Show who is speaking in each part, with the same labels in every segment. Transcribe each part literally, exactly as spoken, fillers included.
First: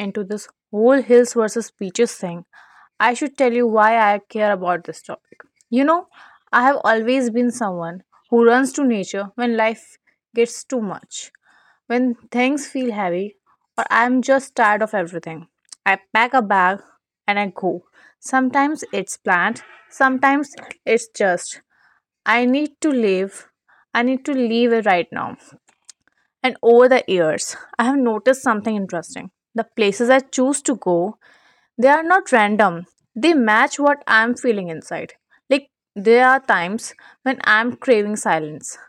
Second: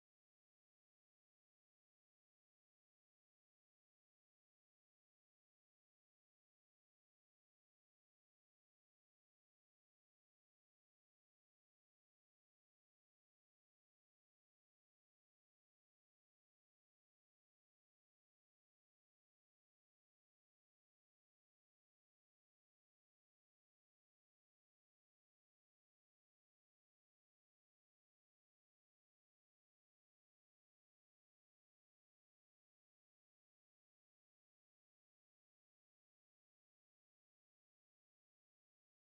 Speaker 1: into this whole hills versus beaches thing, I should tell you why I care about this topic. You know, I have always been someone who runs to nature when life gets too much, when things feel heavy, or I'm just tired of everything. I pack a bag and I go. Sometimes it's planned, sometimes it's just I need to leave. I need to leave it right now. And over the years, I have noticed something interesting. The places I choose to go, they are not random. They match what I'm feeling inside. Like there are times when I'm craving silence,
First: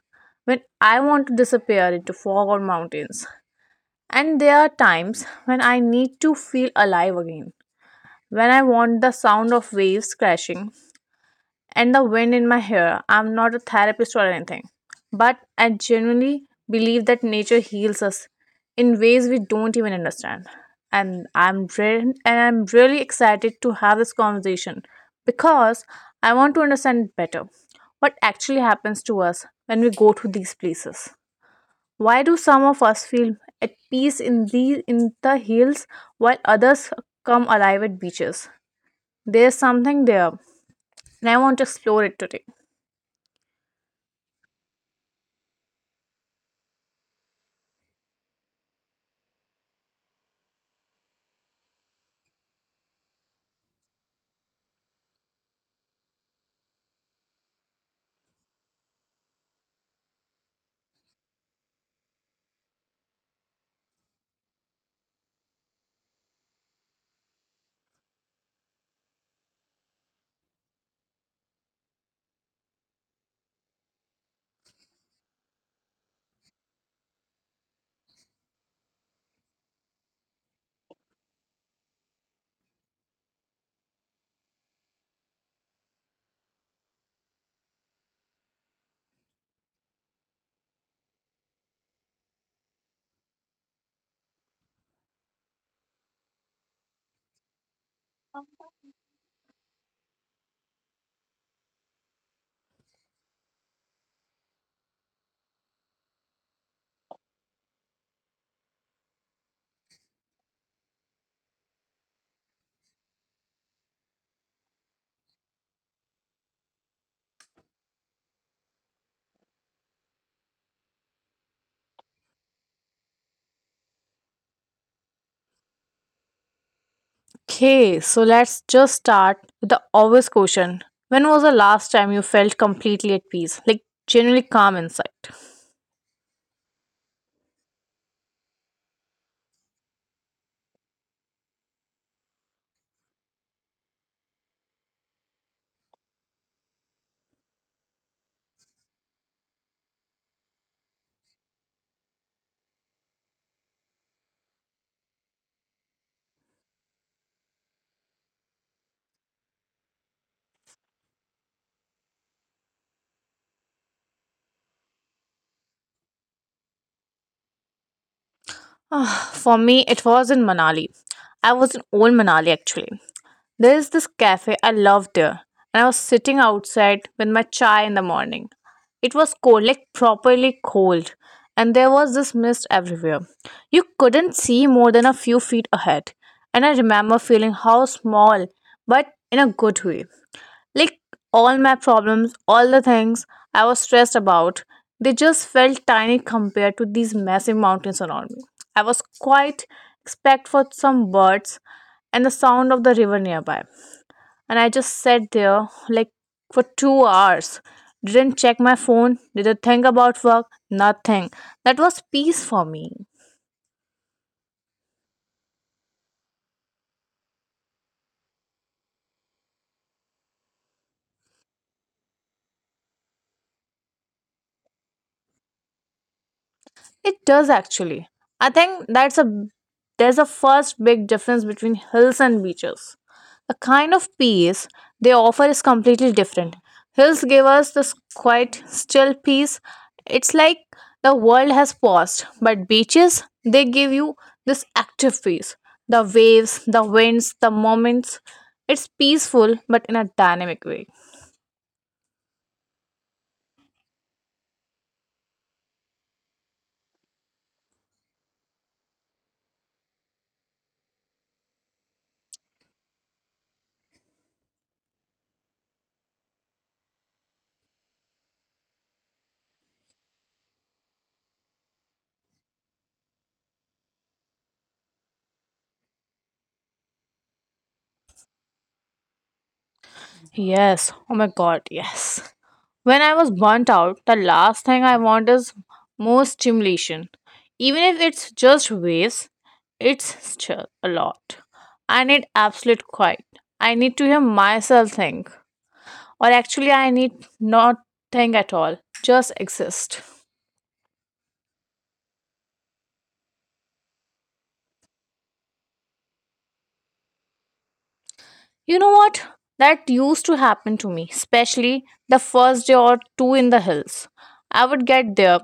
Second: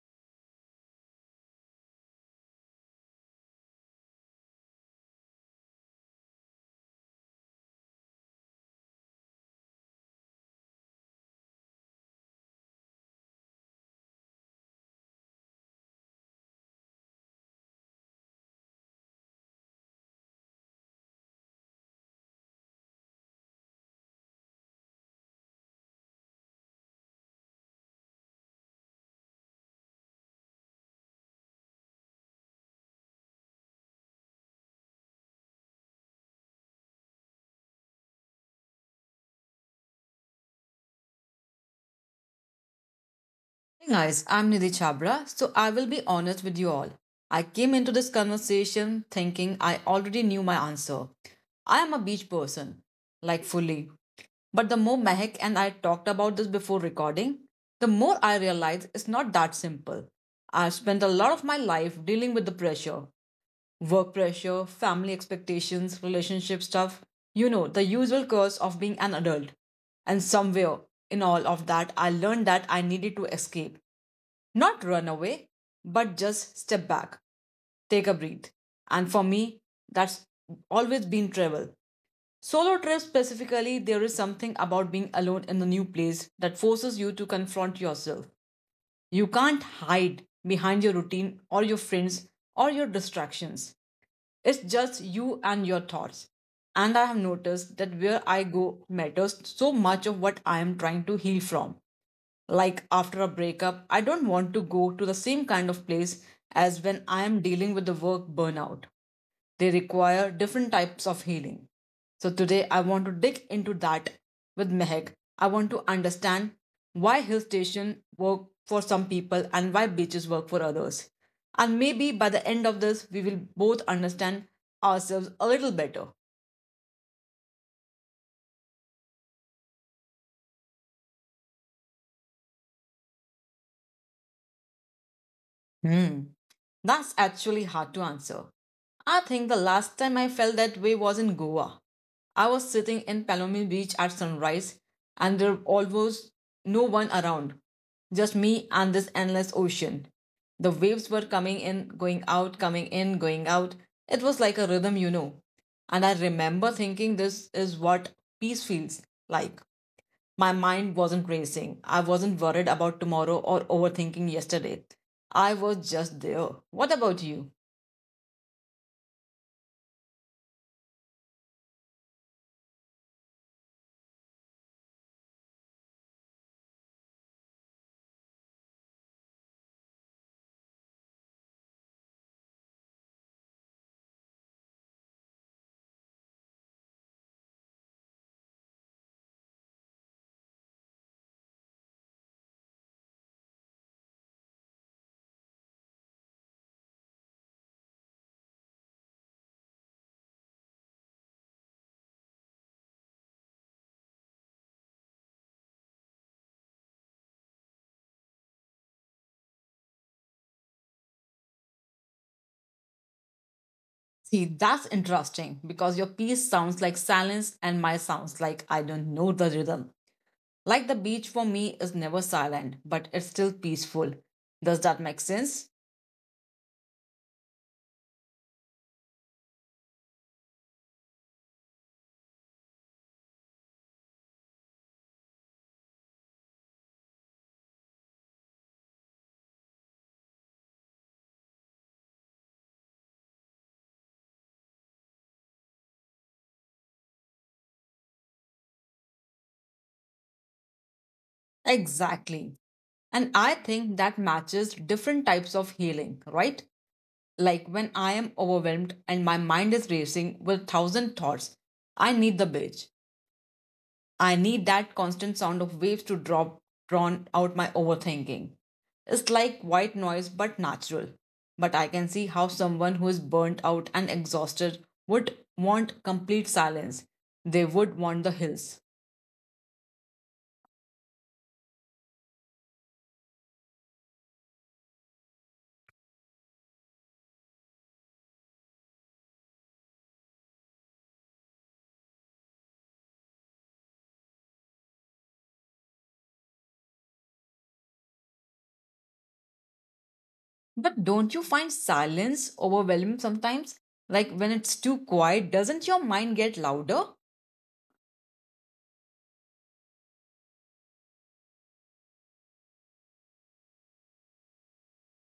Speaker 1: when I want to disappear into fog or mountains. And there are times when I need to feel alive again, when I want the sound of waves crashing and the wind in my hair. I'm not a therapist or anything, but I genuinely believe that nature heals us in ways we don't even understand. And I'm re- and I'm really excited to have this conversation because I want to understand better what actually happens to us when we go to these places. Why do some of us feel at peace in the in the hills while others come alive at beaches? There's something there, and I want to explore it today.
Speaker 2: Hey guys, I'm Nidhi Chhabra. so I will be honest with you all. I came into this conversation thinking I already knew my answer. I am a beach person, like fully. But the more Mehak and I talked about this before recording, the more I realized it's not that simple. I've spent a lot of my life dealing with the pressure, work pressure, family expectations, relationship stuff you know, the usual curse of being an adult. And somewhere in all of that, I learned that I needed to escape, not run away, but just step back, take a breath. And for me, that's always been travel. Solo trips specifically, there is something about being alone in a new place that forces you to confront yourself. You can't hide behind your routine or your friends or your distractions. It's just you and your thoughts. And I have noticed that where I go matters so much of what I am trying to heal from. Like after a breakup, I don't want to go to the same kind of place as when I am dealing with the work burnout. They require different types of healing. So today I want to dig into that with Mehak. I want to understand why hill station work for some people and why beaches work for others. And maybe by the end of this we will both understand ourselves a little better.
Speaker 1: Okay, so let's just start with the obvious question. When was the last time you felt completely at peace, like genuinely calm inside?
Speaker 2: Hmm. That's actually hard to answer. I think the last time I felt that way was in Goa. I was sitting in Palomini Beach at sunrise, and there almost no one around, just me and this endless ocean. The waves were coming in, going out, coming in, going out. It was like a rhythm, you know. And I remember thinking this is what peace feels like. My mind wasn't racing. I wasn't worried about tomorrow or overthinking yesterday. I was just there. What about you?
Speaker 1: Ah, for me, it was in Manali. I was in old Manali actually. There is this cafe I loved there, and I was sitting outside with my chai in the morning. It was cold, like properly cold, and there was this mist everywhere. You couldn't see more than a few feet ahead, and I remember feeling how small, but in a good way. Like all my problems, all the things I was stressed about, they just felt tiny compared to these massive mountains around me. I was quite expect for some birds and the sound of the river nearby. And I just sat there like for two hours. Didn't check my phone, didn't think about work, nothing. That was peace for me.
Speaker 2: See, that's interesting because your piece sounds like silence and my sounds like, I don't know, the rhythm. Like the beach for me is never silent, but it's still peaceful. Does that make sense?
Speaker 1: It does actually. I think that's a there's a first big difference between hills and beaches. The kind of peace they offer is completely different. Hills give us this quiet, still peace. It's like the world has paused, but beaches they give you this active peace. The waves, the winds, the moments. It's peaceful but in a dynamic way.
Speaker 2: Exactly. And I think that matches different types of healing, right? Like when I am overwhelmed and my mind is racing with thousand thoughts, I need the beach. I need that constant sound of waves to drop drown out my overthinking. It's like white noise but natural. But I can see how someone who is burnt out and exhausted would want complete silence. They would want the hills.
Speaker 1: Yes. Oh my god, yes. When I was burnt out, the last thing I want is more stimulation. Even if it's just waves, it's still a lot. I need absolute quiet. I need to hear myself think. Or actually, I need not think at all, just exist.
Speaker 2: But don't you find silence overwhelming sometimes? Like when it's too quiet, doesn't your mind get louder?
Speaker 1: You know what? That used to happen to me, especially the first day or two in the hills. I would get there,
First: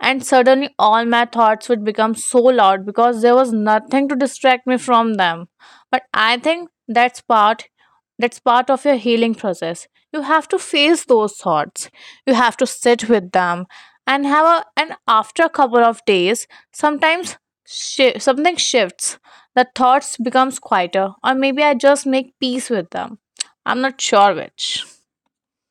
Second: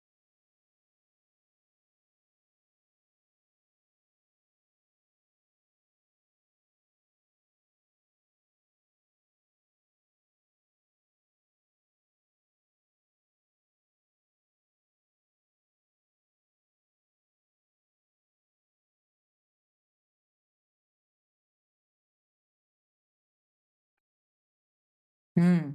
Speaker 1: and suddenly all my thoughts would become so loud because there was nothing to distract me from them. But I think that's part that's part of your healing process. You have to face those thoughts. You have to sit with them and have a and after a couple of days, sometimes shi something shifts. The thoughts becomes quieter or maybe I just make peace with them. I'm not sure which.
Speaker 2: Hmm.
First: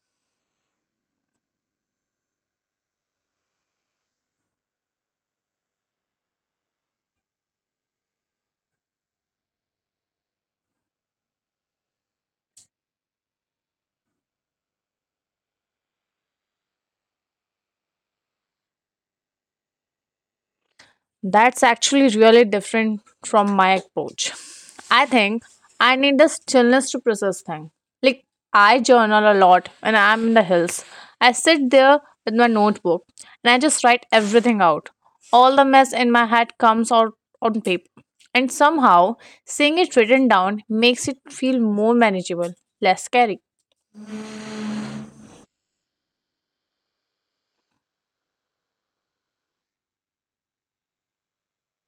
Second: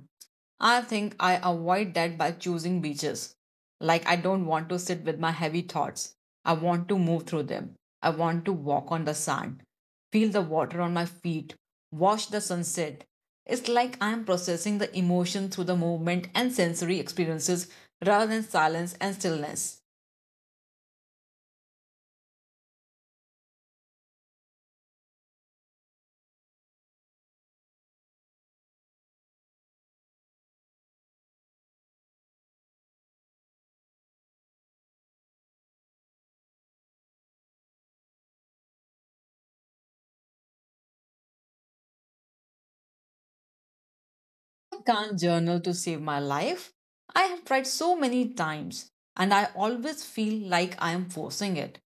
Speaker 2: I think I avoid that by choosing beaches. Like, I don't want to sit with my heavy thoughts. I want to move through them. I want to walk on the sand, feel the water on my feet, watch the sunset. It's like I'm processing the emotion through the movement and sensory experiences rather than silence and stillness.
Speaker 1: That's actually really different from my approach. I think I need the stillness to process things. Like, I journal a lot when I'm in the hills. I sit there with my notebook and I just write everything out. All the mess in my head comes out on paper. And somehow, seeing it written down makes it feel more manageable, less scary.
Speaker 2: Can't journal to save my life. I have tried so many times and I always feel like I am forcing it.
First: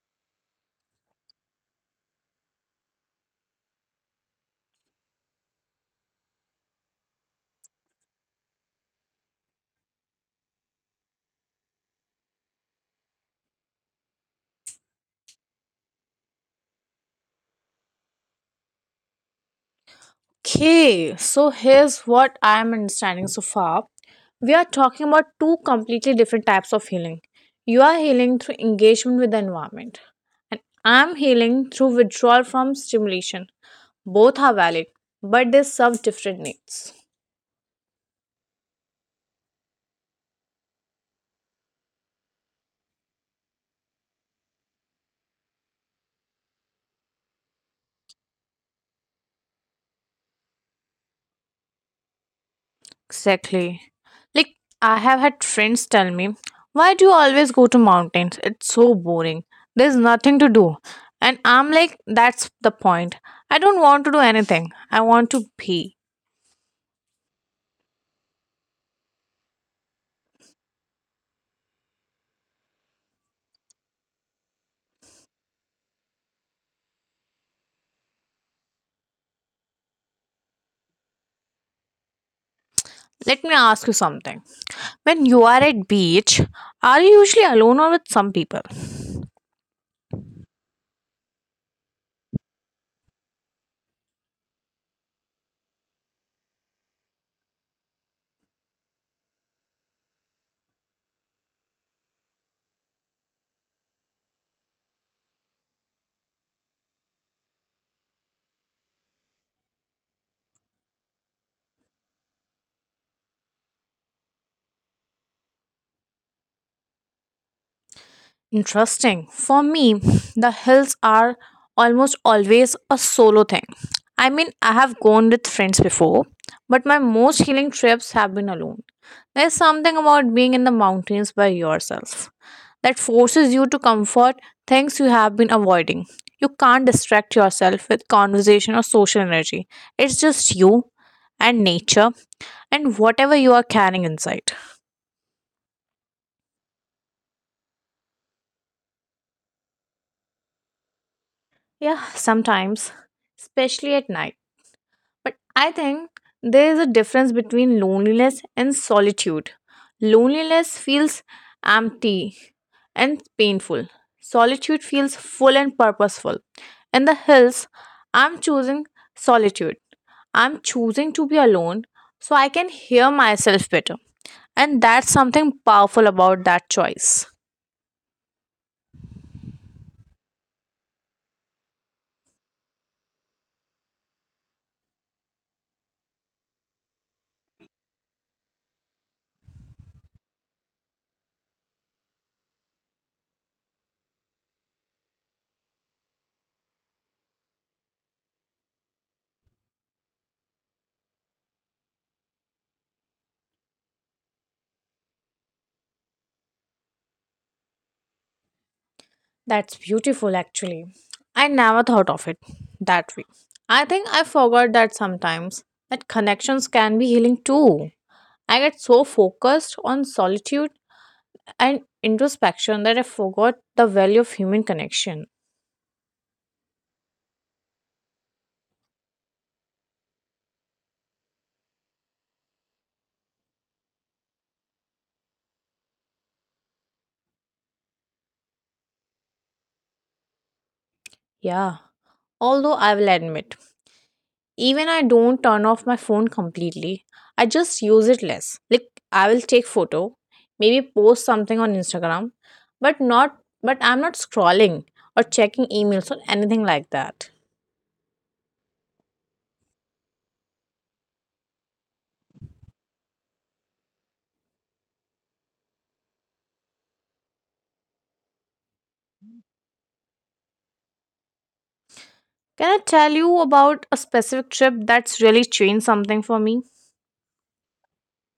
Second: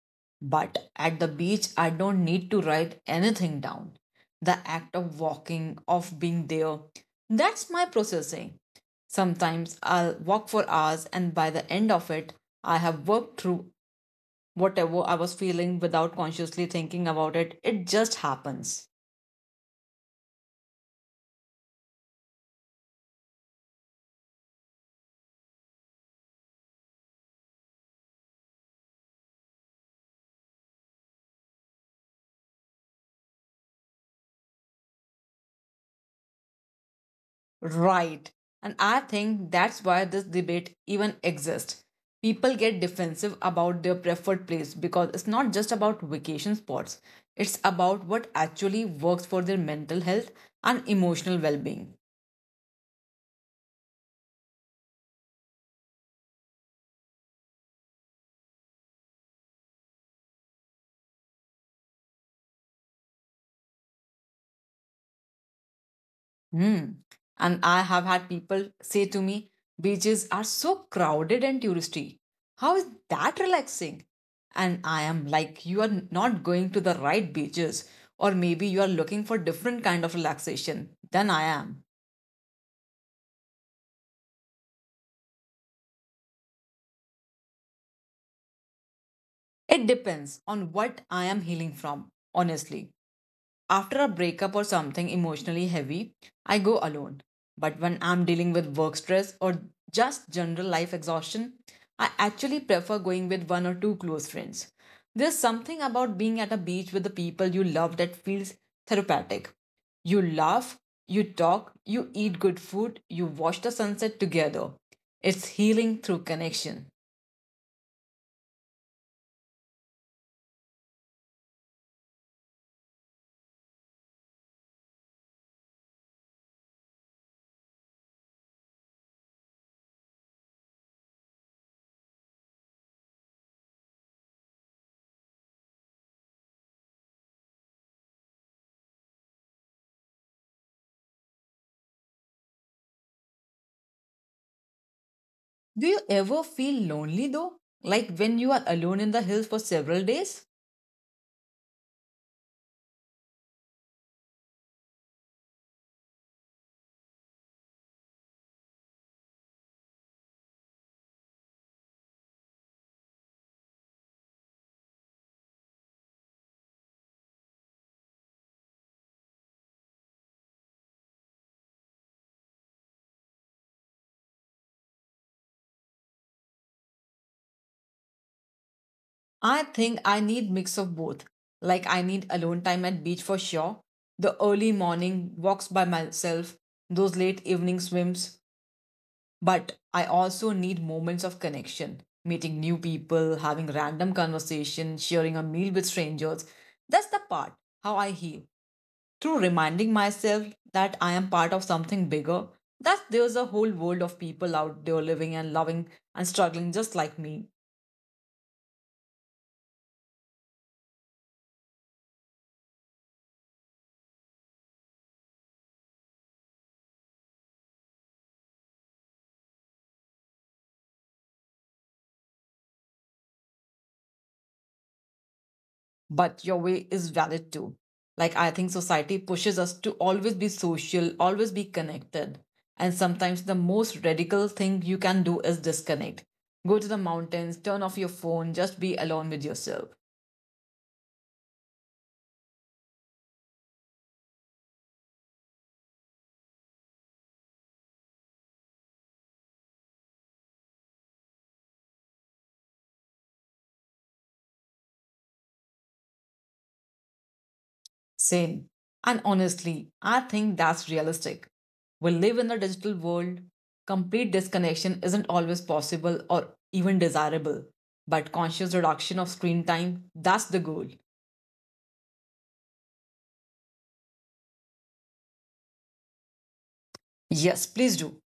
Speaker 2: But at the beach, I don't need to write anything down. The act of walking, of being there, that's my processing. Sometimes I'll walk for hours and by the end of it, I have worked through whatever I was feeling without consciously thinking about it. It just happens.
Speaker 1: Okay, so here's what I'm understanding so far. We are talking about two completely different types of healing. You are healing through engagement with the environment, and I'm healing through withdrawal from stimulation. Both are valid, but they serve different needs.
Speaker 2: Right. And I think that's why this debate even exists. People get defensive about their preferred place because it's not just about vacation spots, it's about what actually works for their mental health and emotional well being.
Speaker 1: Exactly. Like I have had friends tell me, "Why do you always go to mountains? It's so boring. There's nothing to do." And I'm like, "That's the point. I don't want to do anything. I want to be."
Speaker 2: Hmm. And I have had people say to me, beaches are so crowded and touristy. How is that relaxing? And I am like, you are not going to the right beaches, or maybe you are looking for different kind of relaxation than I am.
Speaker 1: Let me ask you something. When you are at beach, are you usually alone or with some people?
Speaker 2: It depends on what I am healing from, honestly. After a breakup or something emotionally heavy, I go alone. But when I'm dealing with work stress or just general life exhaustion, I actually prefer going with one or two close friends. There's something about being at a beach with the people you love that feels therapeutic. You laugh, you talk, you eat good food, you watch the sunset together. It's healing through connection.
Speaker 1: Interesting. For me, the hills are almost always a solo thing. I mean, I have gone with friends before, but my most healing trips have been alone. There's something about being in the mountains by yourself that forces you to comfort things you have been avoiding. You can't distract yourself with conversation or social energy. It's just you and nature and whatever you are carrying inside.
Speaker 2: Do you ever feel lonely though? Like when you are alone in the hills for several days?
Speaker 1: Yeah, sometimes, especially at night. But I think there is a difference between loneliness and solitude. Loneliness feels empty and painful, solitude feels full and purposeful. In the hills, I'm choosing solitude. I'm choosing to be alone so I can hear myself better. And that's something powerful about that choice.
Speaker 2: I think I need mix of both. Like I need alone time at beach for sure, the early morning walks by myself, those late evening swims, but I also need moments of connection, meeting new people, having random conversation, sharing a meal with strangers. That's the part how I heal, through reminding myself that I am part of something bigger, that there's a whole world of people out there living and loving and struggling just like me.
Speaker 1: That's beautiful, actually. I never thought of it that way. I think I forgot that sometimes that connections can be healing too. I get so focused on solitude and introspection that I forgot the value of human connection.
Speaker 2: But your way is valid too. Like, I think society pushes us to always be social, always be connected. And sometimes the most radical thing you can do is disconnect. Go to the mountains, turn off your phone, just be alone with yourself.
Speaker 1: Yeah, although I will admit even I don't turn off my phone completely. I just use it less. Like I will take photo, maybe post something on Instagram, but not but I'm not scrolling or checking emails or anything like that.
Speaker 2: Same. And honestly, I think that's realistic. We live in a digital world. Complete disconnection isn't always possible or even desirable. But conscious reduction of screen time, that's the goal.
Speaker 1: Can I tell you about a specific trip that's really changed something for me?
Speaker 2: Yes, please do.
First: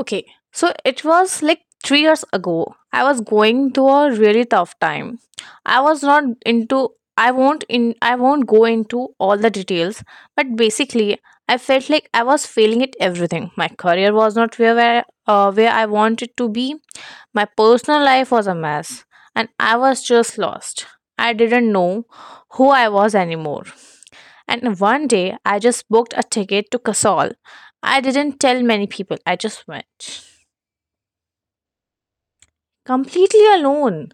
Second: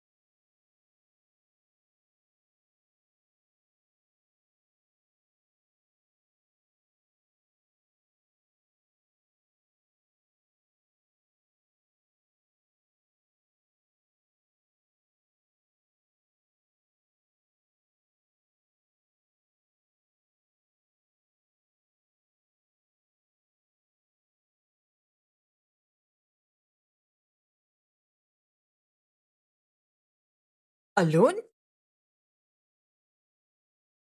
Speaker 1: Okay, so it was like three years ago. I was going to a really tough time. I was not into I won't in I won't go into all the details, but basically I felt like I was failing at everything. My career was not where where, uh, where I wanted to be. My personal life was a mess, and I was just lost. I didn't know who I was anymore. And one day, I just booked a ticket to Kasol. I didn't tell many people, I just went
Speaker 2: Alone?
Speaker 1: completely alone.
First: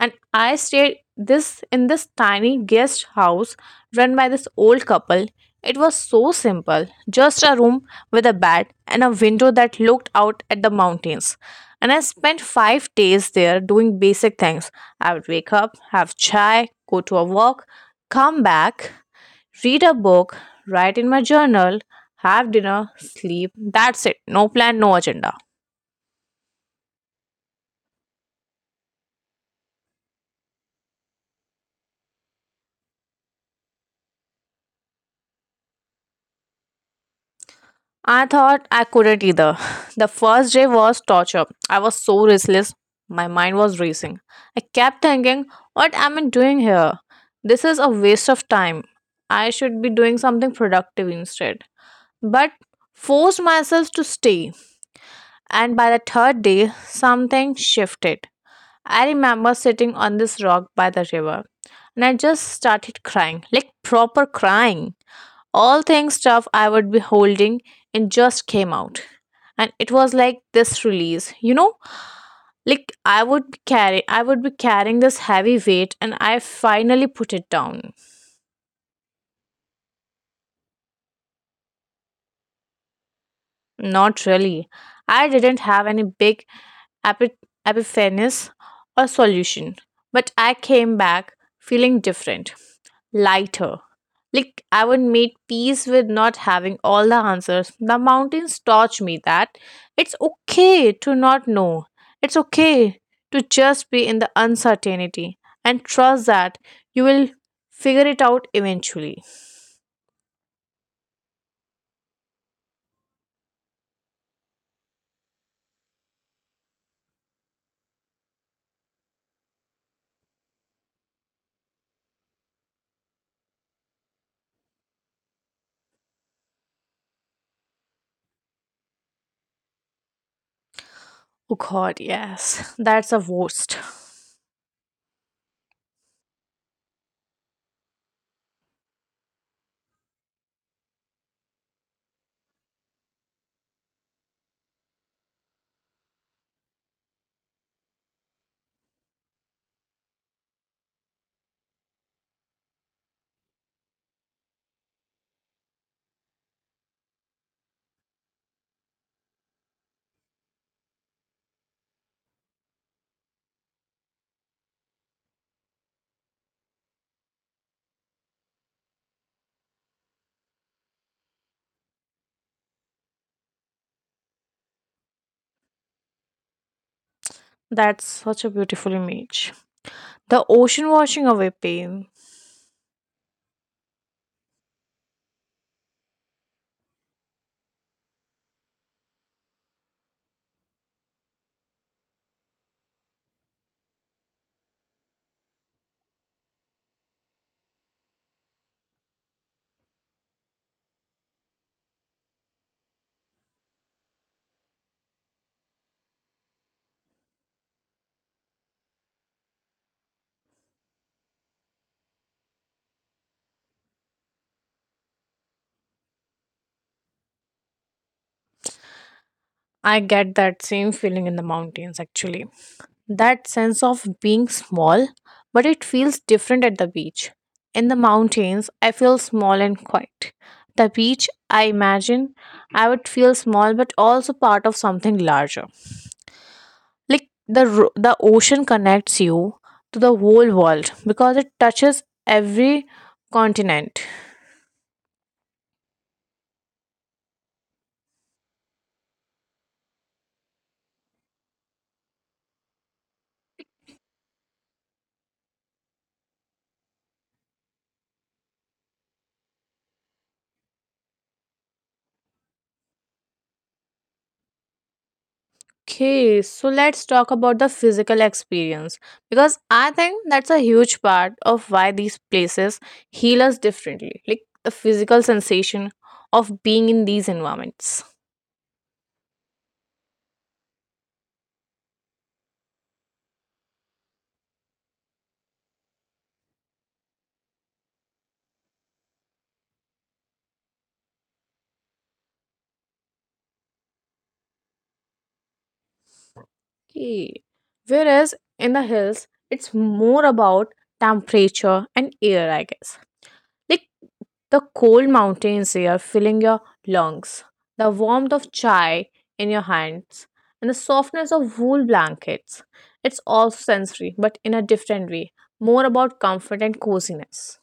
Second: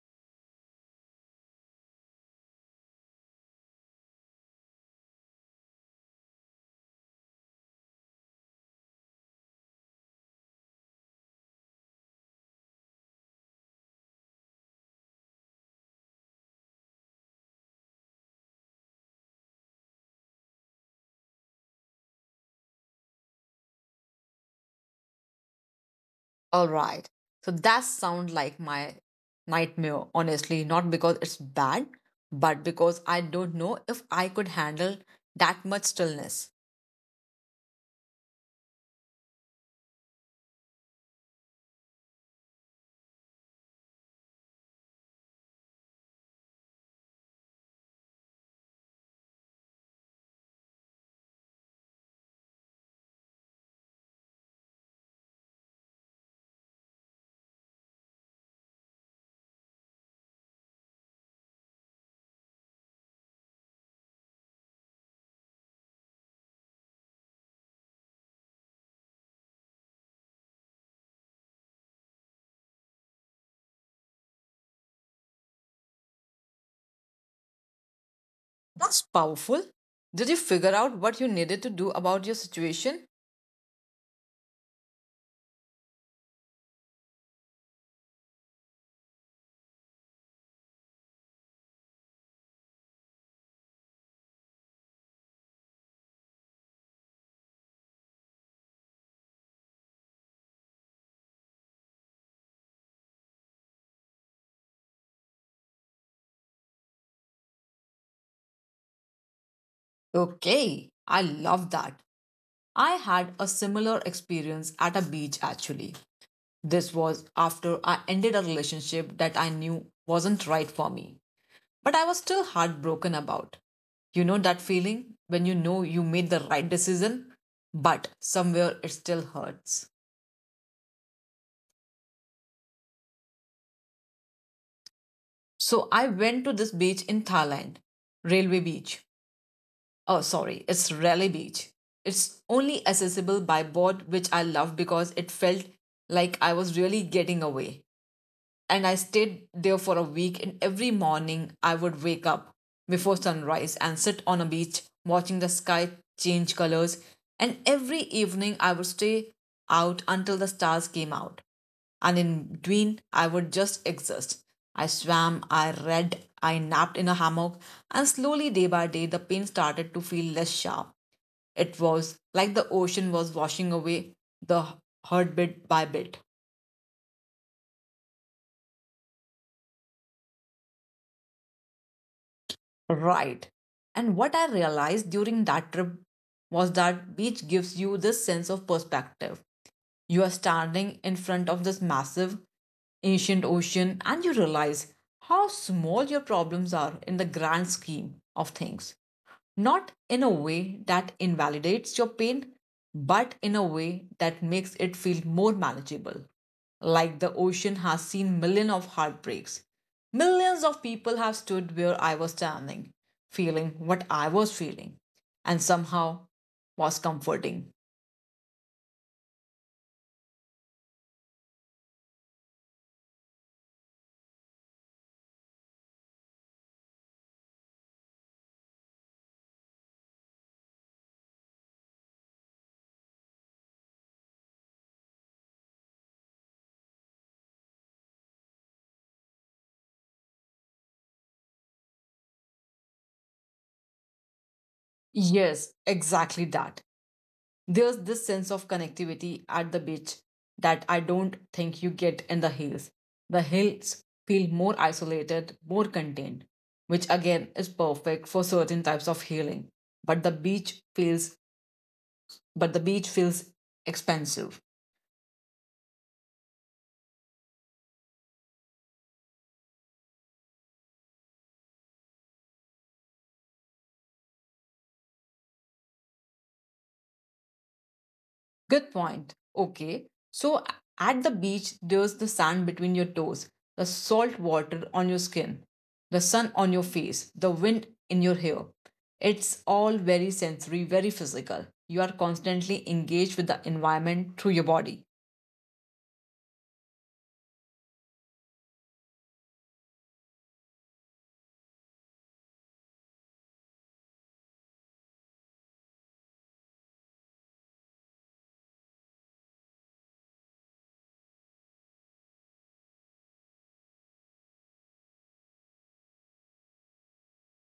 Speaker 1: And I stayed this in this tiny guest house run by this old couple. It was so simple, just a room with a bed and a window that looked out at the mountains. And I spent five days there doing basic things. I would wake up, have chai, go to a walk, come back, read a book, write in my journal, have dinner, sleep. That's it. No plan, no agenda.
Speaker 2: All right. So that sounds like my nightmare, honestly, not because it's bad, but because I don't know if I could handle that much stillness.
Speaker 1: I thought I couldn't either. The first day was torture. I was so restless. My mind was racing. I kept thinking, what am I doing here? This is a waste of time. I should be doing something productive instead. But forced myself to stay. And by the third day, something shifted. I remember sitting on this rock by the river and I just started crying, like proper crying. All things stuff I would be holding and just came out. And it was like this release, you know, like I would be carry I would be carrying this heavy weight and I finally put it down.
Speaker 2: That's powerful. Did you figure out what you needed to do about your situation?
Speaker 1: Not really. I didn't have any big epi- epiphanies or solution, but I came back feeling different, lighter. Like, I would make peace with not having all the answers. The mountains taught me that it's okay to not know, it's okay to just be in the uncertainty and trust that you will figure it out eventually.
Speaker 2: Okay, I love that. I had a similar experience at a beach actually. This was after I ended a relationship that I knew wasn't right for me, but I was still heartbroken about. You know that feeling when you know you made the right decision, but somewhere it still hurts.
Speaker 1: Oh god, yes, that's a worst.
Speaker 2: So I went to this beach in Thailand, Railway Beach. Oh, sorry, it's Raleigh Beach. It's only accessible by boat, which I love because it felt like I was really getting away, and I stayed there for a week. And every morning, I would wake up before sunrise and sit on a beach watching the sky change colors. And every evening, I would stay out until the stars came out. And in between, I would just exist. I swam, I read, I napped in a hammock, and slowly, day by day, the pain started to feel less sharp. It was like the ocean was washing away the hurt bit by bit.
Speaker 1: That's such a beautiful image. The ocean washing away pain.
Speaker 2: Right. And what I realized during that trip was that beach gives you this sense of perspective. You are standing in front of this massive, ancient ocean and you realize how small your problems are in the grand scheme of things, not in a way that invalidates your pain, but in a way that makes it feel more manageable. Like the ocean has seen millions of heartbreaks. Millions of people have stood where I was standing, feeling what I was feeling, and somehow was comforting.
Speaker 1: I get that same feeling in the mountains actually. That sense of being small, but it feels different at the beach. In the mountains, I feel small and quiet. The beach, I imagine, I would feel small but also part of something larger. Like the ro- the ocean connects you to the whole world because it touches every continent.
Speaker 2: Yes, exactly that. There's this sense of connectivity at the beach that I don't think you get in the hills. The hills feel more isolated, more contained, which again is perfect for certain types of healing. But the beach feels but the beach feels expensive.
Speaker 1: Okay, so let's talk about the physical experience because I think that's a huge part of why these places heal us differently, like the physical sensation of being in these environments.
Speaker 2: Good point. Okay. So at the beach, there's the sand between your toes, the salt water on your skin, the sun on your face, the wind in your hair. It's all very sensory, very physical. You are constantly engaged with the environment through your body.
Speaker 1: Okay, whereas in the hills, it's more about temperature and air, I guess. Like the cold mountains air filling your lungs, the warmth of chai in your hands, and the softness of wool blankets. It's all sensory, but in a different way, more about comfort and coziness.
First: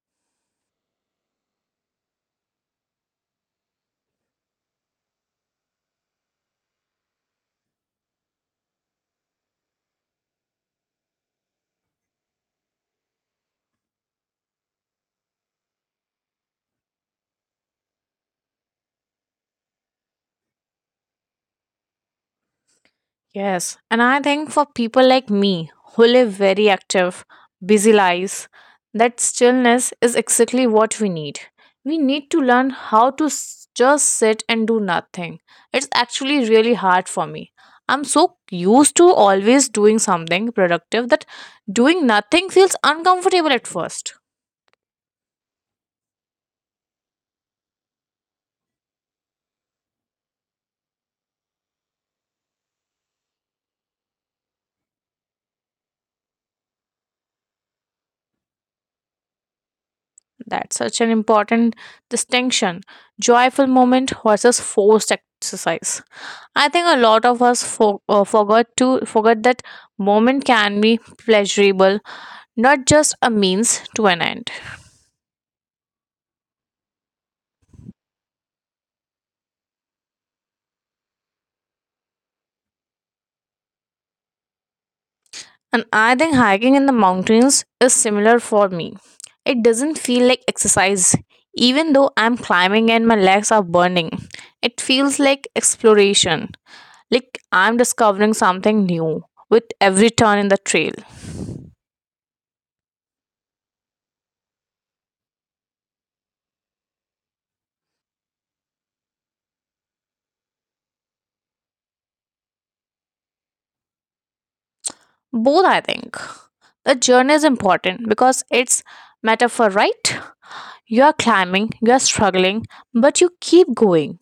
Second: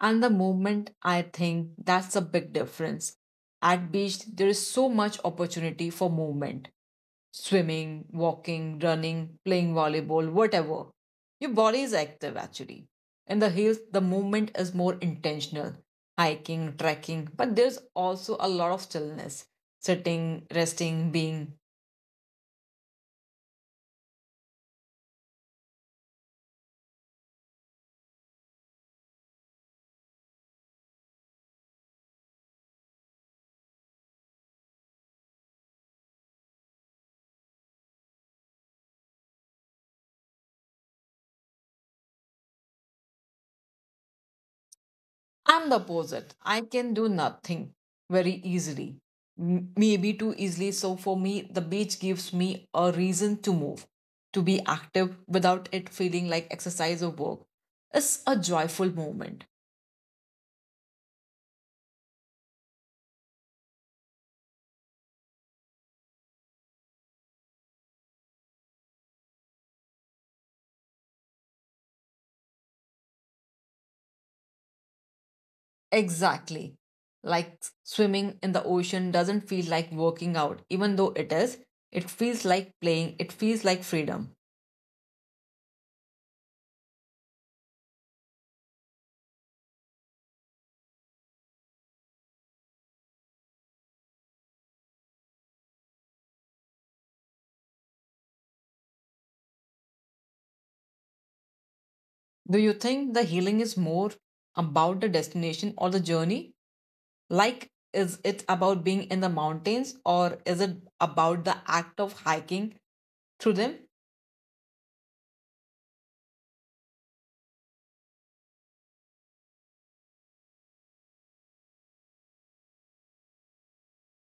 Speaker 2: And the movement, I think that's a big difference. At beach there is so much opportunity for movement, swimming, walking, running, playing volleyball, whatever. Your body is active actually. In the hills, the movement is more intentional, hiking, trekking, but there's also a lot of stillness, sitting, resting, being.
Speaker 1: Yes, and I think for people like me who live very active, busy lives, that stillness is exactly what we need. We need to learn how to s- just sit and do nothing. It's actually really hard for me. I'm so used to always doing something productive that doing nothing feels uncomfortable at first.
Speaker 2: I'm the opposite. I can do nothing very easily. M- Maybe too easily. So for me, the beach gives me a reason to move, to be active without it feeling like exercise or work. It's a joyful moment.
Speaker 1: That's such an important distinction, joyful moment versus forced exercise. I think a lot of us for, uh, forgot to forget that moment can be pleasurable, not just a means to an end.
Speaker 2: Exactly. Like swimming in the ocean doesn't feel like working out, even though it is. It feels like playing, it feels like freedom.
Speaker 1: And I think hiking in the mountains is similar for me. It doesn't feel like exercise, even though I'm climbing and my legs are burning. It feels like exploration, like I'm discovering something new with every turn in the trail.
Speaker 2: Do you think the healing is more about the destination or the journey? Like, is it about being in the mountains or is it about the act of hiking through them?
Speaker 1: Both, I think. The journey is important because it's metaphor, right? You are climbing, you are struggling, but you keep going.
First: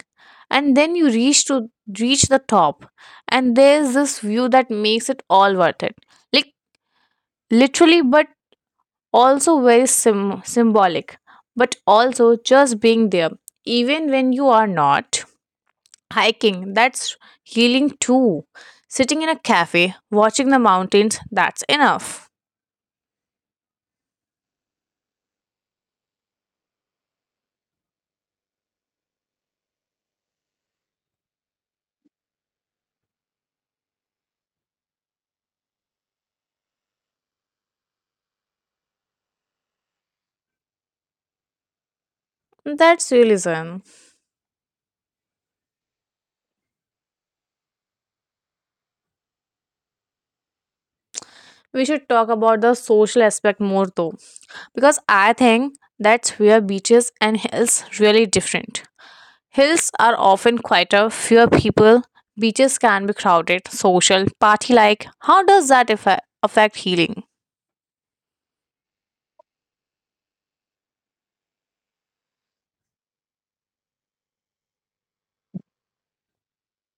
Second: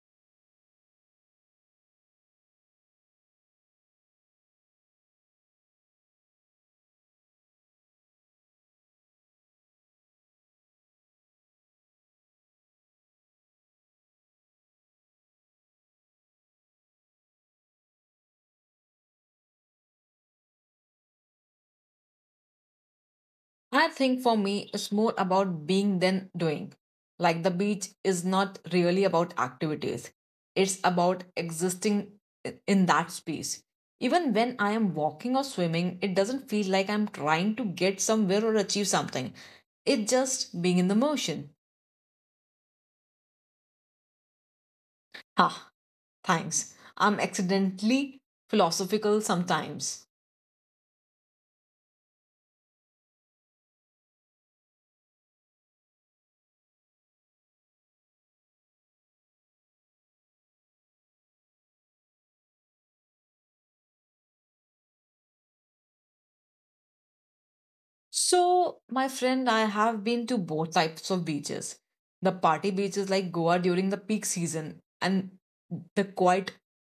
Speaker 1: And then you reach to reach the top. And there's this view that makes it all worth it. Like literally, but also very sim- symbolic. But also just being there, even when you are not. Hiking, that's healing too. Sitting in a cafe, watching the mountains, that's enough.
Speaker 2: I think for me, it's more about being than doing. Like, the beach is not really about activities, it's about existing i- in that space. Even when I am walking or swimming, it doesn't feel like I'm trying to get somewhere or achieve something. It's just being in the motion.
Speaker 1: That's realism.
Speaker 2: Ha, thanks. I'm accidentally philosophical sometimes.
Speaker 1: We should talk about the social aspect more though, because I think that's where beaches and hills really different. Hills are often quieter, fewer people, beaches can be crowded, social, party like. How does that affe- affect healing?
Speaker 2: So, my friend, I have been to both types of beaches. The party beaches like Goa during the peak season, and the quiet,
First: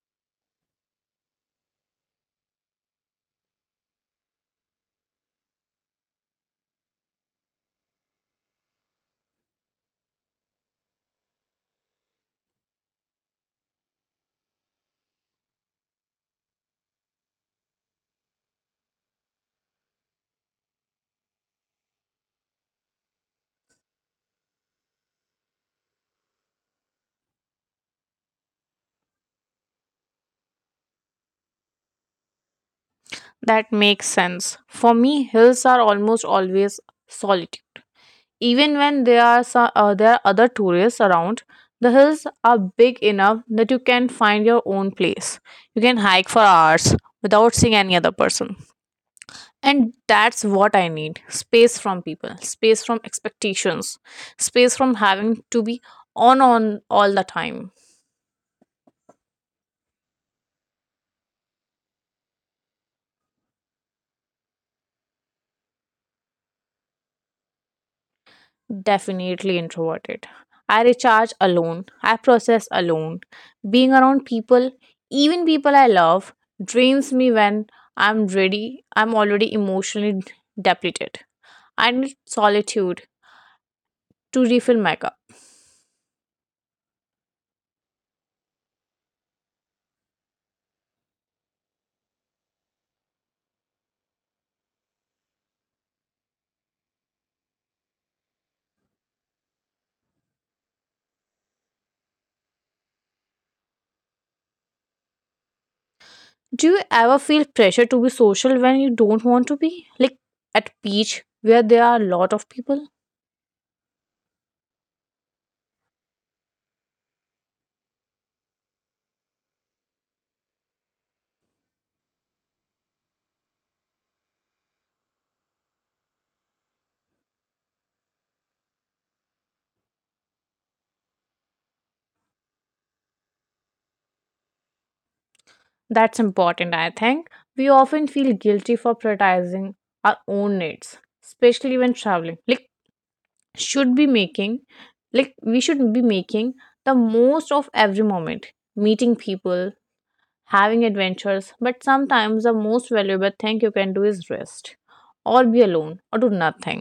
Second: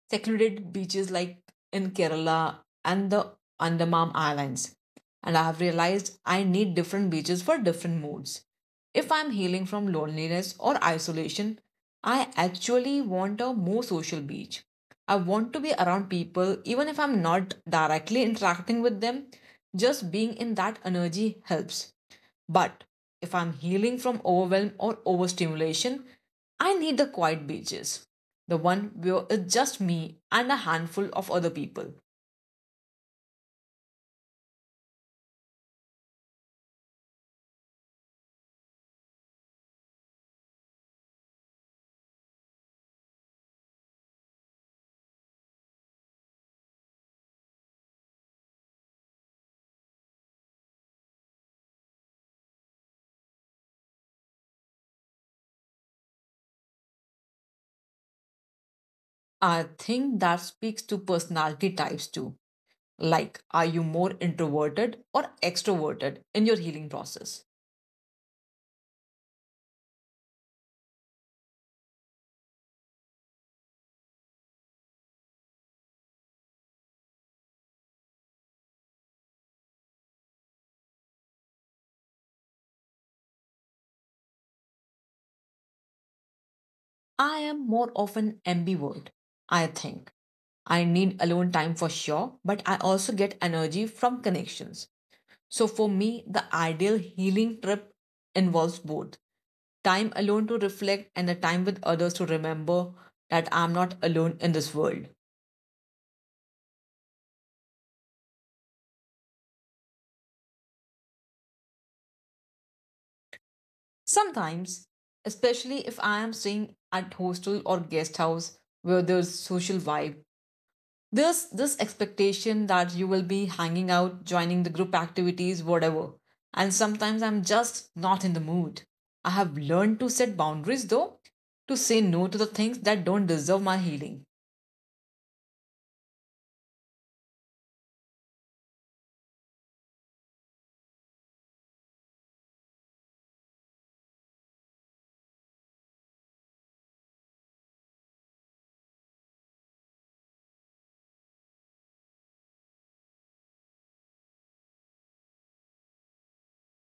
Speaker 2: secluded beaches like in Kerala and the Andaman Islands. And I have realized I need different beaches for different moods. If I'm healing from loneliness or isolation, I actually want a more social beach. I want to be around people even if I'm not directly interacting with them, just being in that energy helps. But if I'm healing from overwhelm or overstimulation, I need the quiet beaches. The one where it's just me and a handful of other people.
Speaker 1: That makes sense. For me, hills are almost always solitude. Even when there are so, uh, there are other tourists around, the hills are big enough that you can find your own place. You can hike for hours without seeing any other person. And that's what I need, space from people, space from expectations, space from having to be on on all the time.
Speaker 2: I think that speaks to personality types too. Like, are you more introverted or extroverted in your healing process?
Speaker 1: Definitely introverted. I recharge alone. I process alone. Being around people, even people I love, drains me when I'm ready. I'm already emotionally depleted. I need solitude to refill my cup.
Speaker 2: I am more often ambivert, I think. I need alone time for sure, but I also get energy from connections. So for me, the ideal healing trip involves both time alone to reflect and the time with others to remember that I'm not alone in this world.
Speaker 1: Do you ever feel pressure to be social when you don't want to be? Like at beach where there are a lot of people?
Speaker 2: Sometimes, especially if I am staying at hostel or guest house where there's social vibe, there's this expectation that you will be hanging out, joining the group activities, whatever. And sometimes I'm just not in the mood. I have learned to set boundaries though, to say no to the things that don't deserve my healing.
Speaker 1: That's important, I think. We often feel guilty for prioritizing our own needs, especially when traveling. Like should be making like we should be making the most of every moment, meeting people, having adventures, but sometimes the most valuable thing you can do is rest or be alone or do nothing.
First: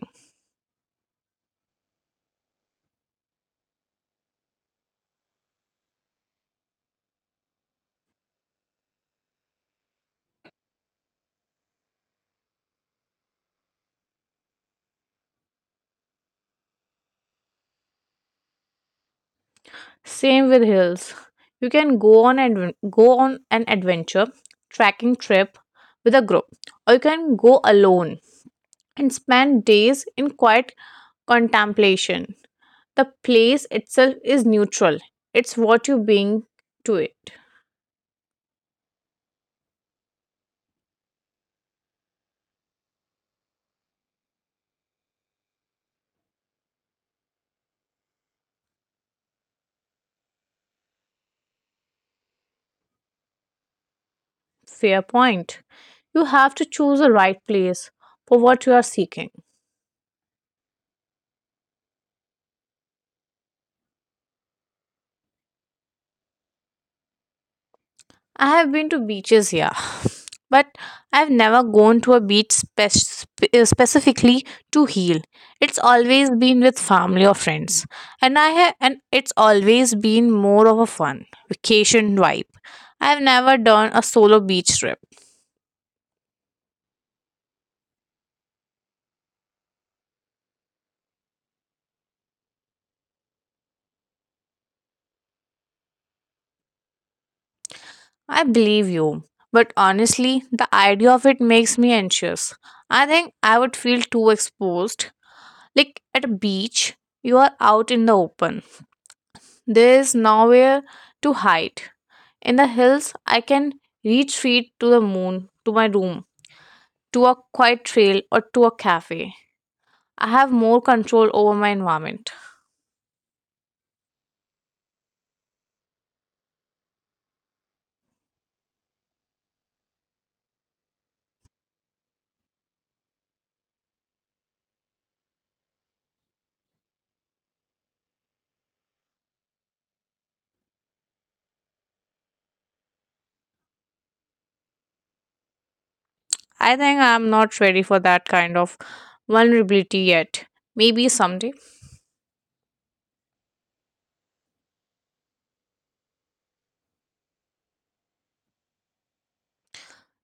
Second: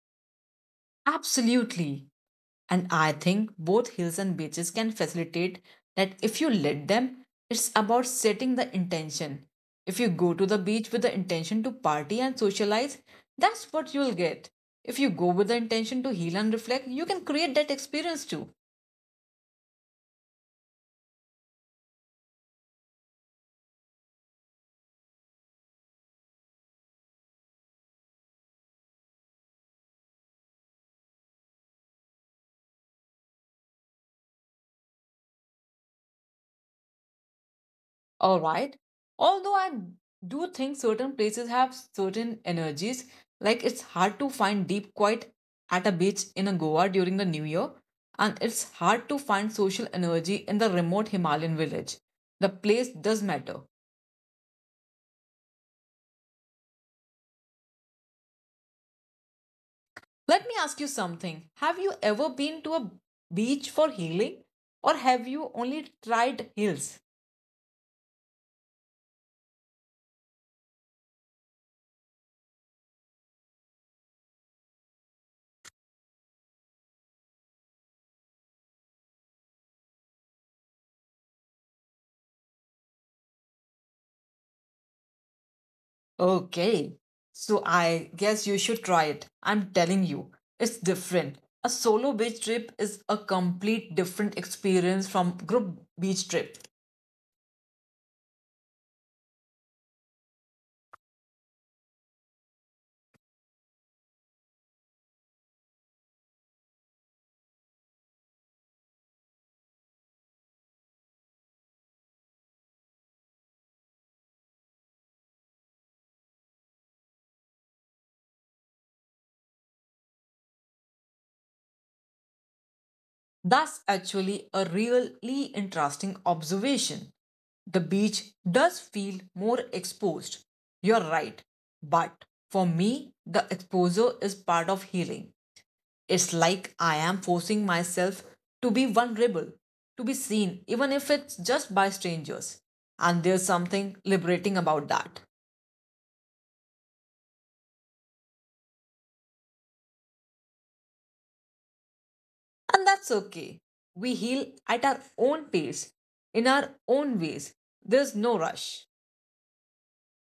Speaker 2: Absolutely. And I think both hills and beaches can facilitate that if you let them, it's about setting the intention. If you go to the beach with the intention to party and socialize, that's what you'll get. If you go with the intention to heal and reflect, you can create that experience too.
Speaker 1: Same with hills. You can go on and go on an adventure trekking trip with a group, or you can go alone and spend days in quiet contemplation. The place itself is neutral. It's what you bring to it.
Speaker 2: All right. Although I do think certain places have certain energies, like it's hard to find deep quiet at a beach in a Goa during the new year, and it's hard to find social energy in the remote Himalayan village. The place does matter.
Speaker 1: Fair point. You have to choose the right place for what you are seeking.
Speaker 2: Let me ask you something. Have you ever been to a beach for healing, or have you only tried hills?
Speaker 1: I have been to beaches, yeah, but I've never gone to a beach spec- spe- uh, specifically to heal. It's always been with family or friends, and I ha- and it's always been more of a fun vacation vibe. I've never done a solo beach trip.
Speaker 2: Okay. So I guess you should try it. I'm telling you, it's different. A solo beach trip is a complete different experience from group beach trip.
Speaker 1: I believe you, but honestly, the idea of it makes me anxious. I think I would feel too exposed. Like at a beach, you are out in the open. There is nowhere to hide. In the hills, I can reach feet to the moon, to my room, to a quiet trail, or to a cafe. I have more control over my environment.
Speaker 2: That's actually a really interesting observation. The beach does feel more exposed. You're right. But for me, the exposure is part of healing. It's like I am forcing myself to be vulnerable, to be seen, even if it's just by strangers. And there's something liberating about that.
Speaker 1: I think I am not ready for that kind of vulnerability yet. Maybe someday.
Speaker 2: And that's okay. We heal at our own pace, in our own ways. There's no rush.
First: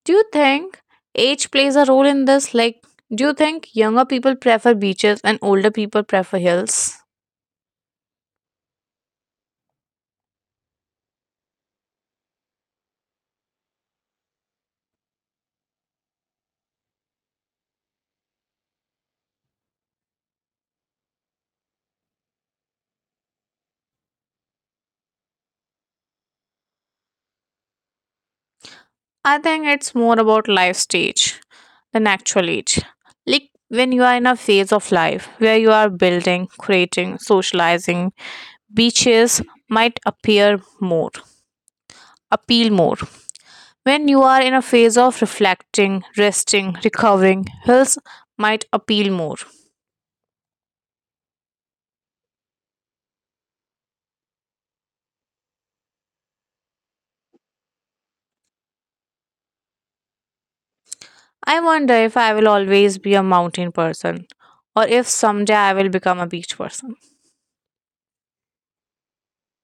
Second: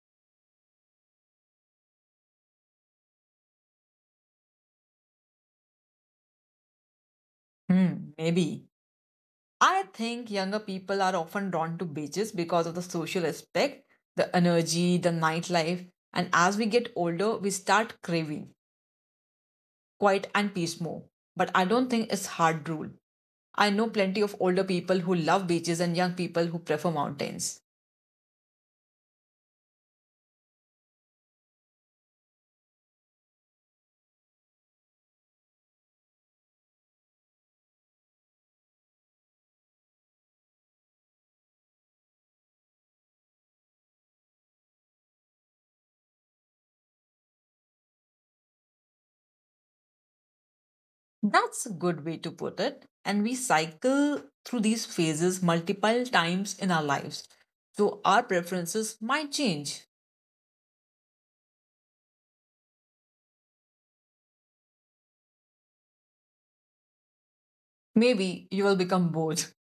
Speaker 1: Do you think age plays a role in this? Like, do you think younger people prefer beaches and older people prefer hills?
Speaker 2: Hmm, maybe. I think younger people are often drawn to beaches because of the social aspect, the energy, the nightlife. And as we get older, we start craving quiet and peace more. But I don't think it's hard rule. I know plenty of older people who love beaches and young people who prefer mountains.
Speaker 1: I think it's more about life stage than actual age. Like when you are in a phase of life where you are building, creating, socializing, beaches might appear more, appeal more. When you are in a phase of reflecting, resting, recovering, hills might appeal more.
Speaker 2: That's a good way to put it. And we cycle through these phases multiple times in our lives. So our preferences might change.
Speaker 1: I wonder if I will always be a mountain person or if someday I will become a beach person.
Speaker 2: Maybe you will become both.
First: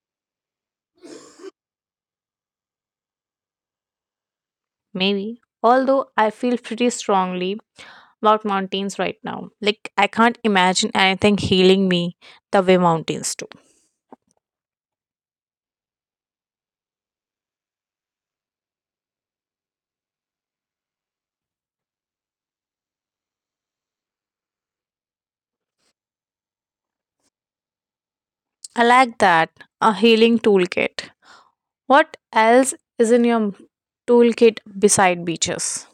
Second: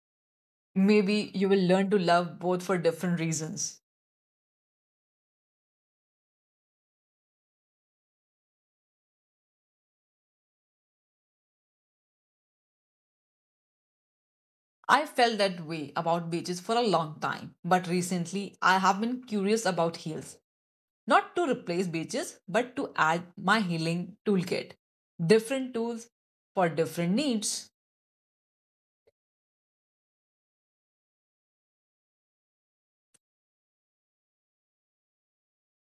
Speaker 2: Maybe you will learn to love both for different reasons.
Speaker 1: Maybe. Although I feel pretty strongly about mountains right now. Like, I can't imagine anything healing me the way mountains do.
Speaker 2: I felt that way about beaches for a long time, but recently I have been curious about heels. Not to replace beaches, but to add my healing toolkit. Different tools for different needs.
Speaker 1: I like that. A healing toolkit. What else is in your toolkit beside beaches?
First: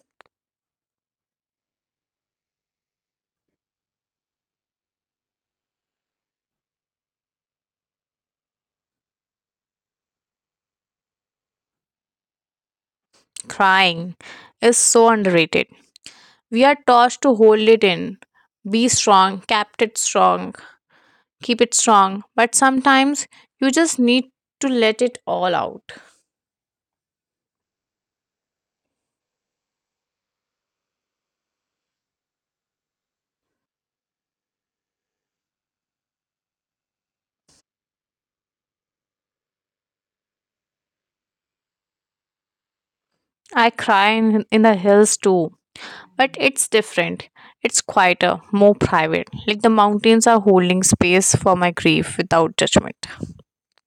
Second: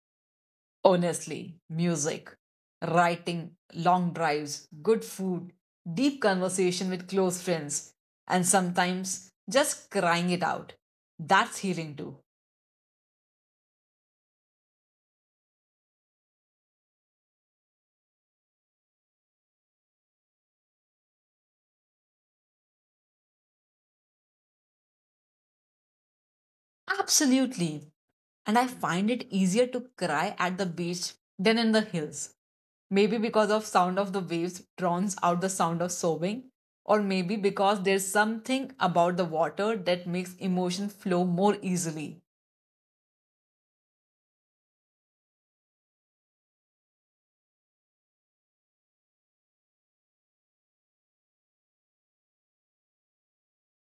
Speaker 2: Honestly, music, writing, long drives, good food, deep conversation with close friends, and sometimes just crying it out. That's healing too.
Speaker 1: Crying is so underrated. We are taught to hold it in, be strong, kept it strong, keep it strong. But sometimes you just need to let it all out.
Speaker 2: Absolutely. And I find it easier to cry at the beach than in the hills. Maybe because of sound of the waves drowns out the sound of sobbing, or maybe because there's something about the water that makes emotion flow more easily.
Speaker 1: I cry in, in the hills too, but it's different. It's quieter, more private. Like the mountains are holding space for my grief without judgment.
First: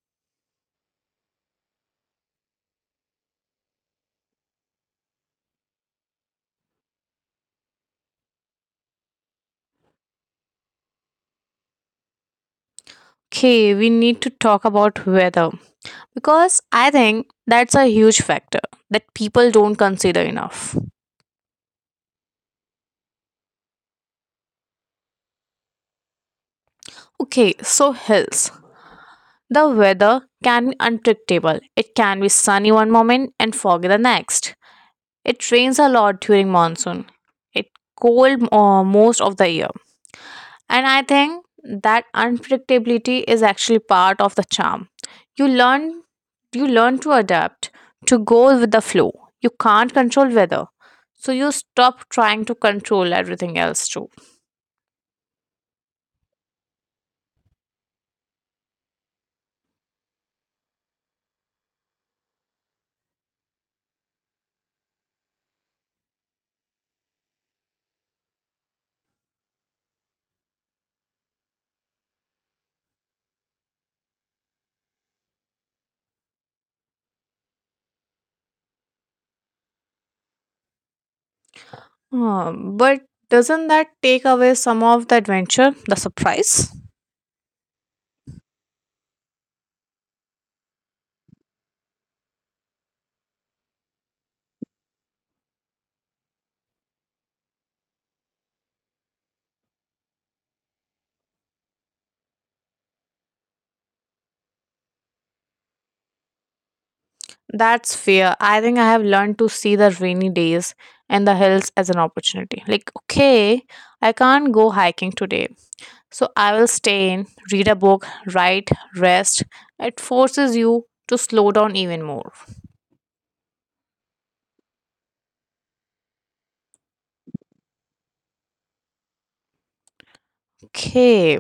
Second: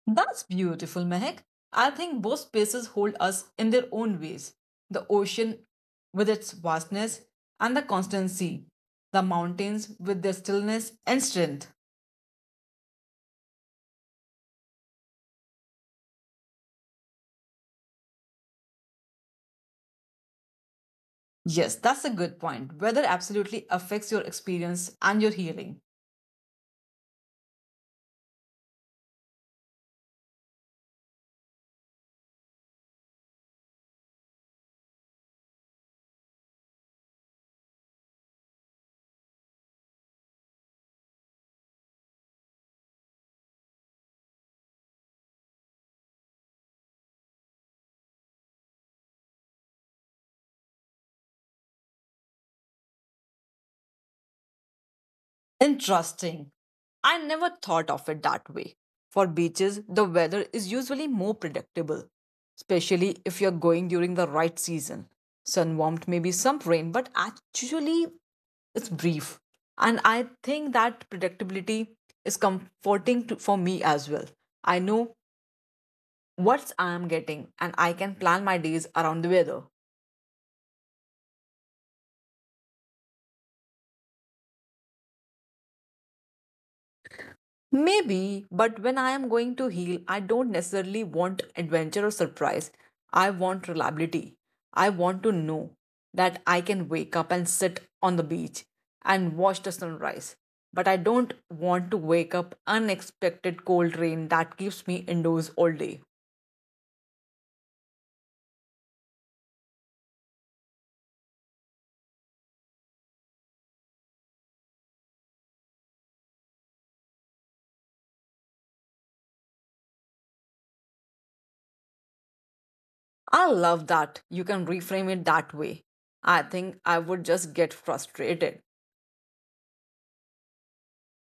Speaker 2: That's beautiful, Mehak. I think both spaces hold us in their own ways. The ocean with its vastness and the constancy, the mountains with their stillness and strength.
Speaker 1: Okay, we need to talk about weather because I think that's a huge factor that people don't consider enough.
Speaker 2: Yes, that's a good point. Weather absolutely affects your experience and your healing.
Speaker 1: Okay, so hills. The weather can be unpredictable. It can be sunny one moment and foggy the next. It rains a lot during monsoon. It cold uh, most of the year. And I think that unpredictability is actually part of the charm. You learn you learn to adapt, to go with the flow. You can't control weather. So you stop trying to control everything else too.
Speaker 2: Interesting. I never thought of it that way. For beaches, the weather is usually more predictable, especially if you're going during the right season. Sun warmth, maybe some rain, but actually it's brief. And I think that predictability is comforting to, for me as well. I know what I'm getting and I can plan my days around the weather.
Speaker 1: Um, but doesn't that take away some of the adventure, the surprise?
Speaker 2: Maybe, but when I am going to heal, I don't necessarily want adventure or surprise. I want reliability. I want to know that I can wake up and sit on the beach and watch the sunrise. But I don't want to wake up unexpected cold rain that keeps me indoors all day.
Speaker 1: That's fair. I think I have learned to see the rainy days and the hills as an opportunity. Like, okay, I can't go hiking today. So I will stay in, read a book, write, rest. It forces you to slow down even more.
Speaker 2: I love that you can reframe it that way. I think I would just get frustrated.
Speaker 1: Okay.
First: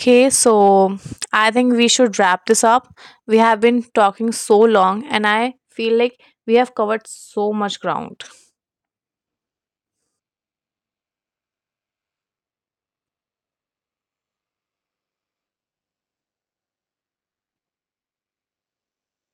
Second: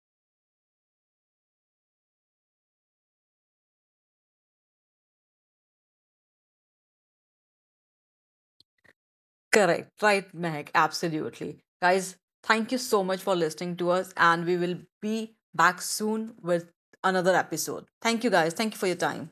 Speaker 1: Okay, so I think we should wrap this up. We have been talking so long, and I feel like we have covered so much ground.
Speaker 2: Correct. Right, Mehak. Absolutely. Guys, thank you so much for listening to us, and we will be back soon with another episode. Thank you, guys. Thank you for your time.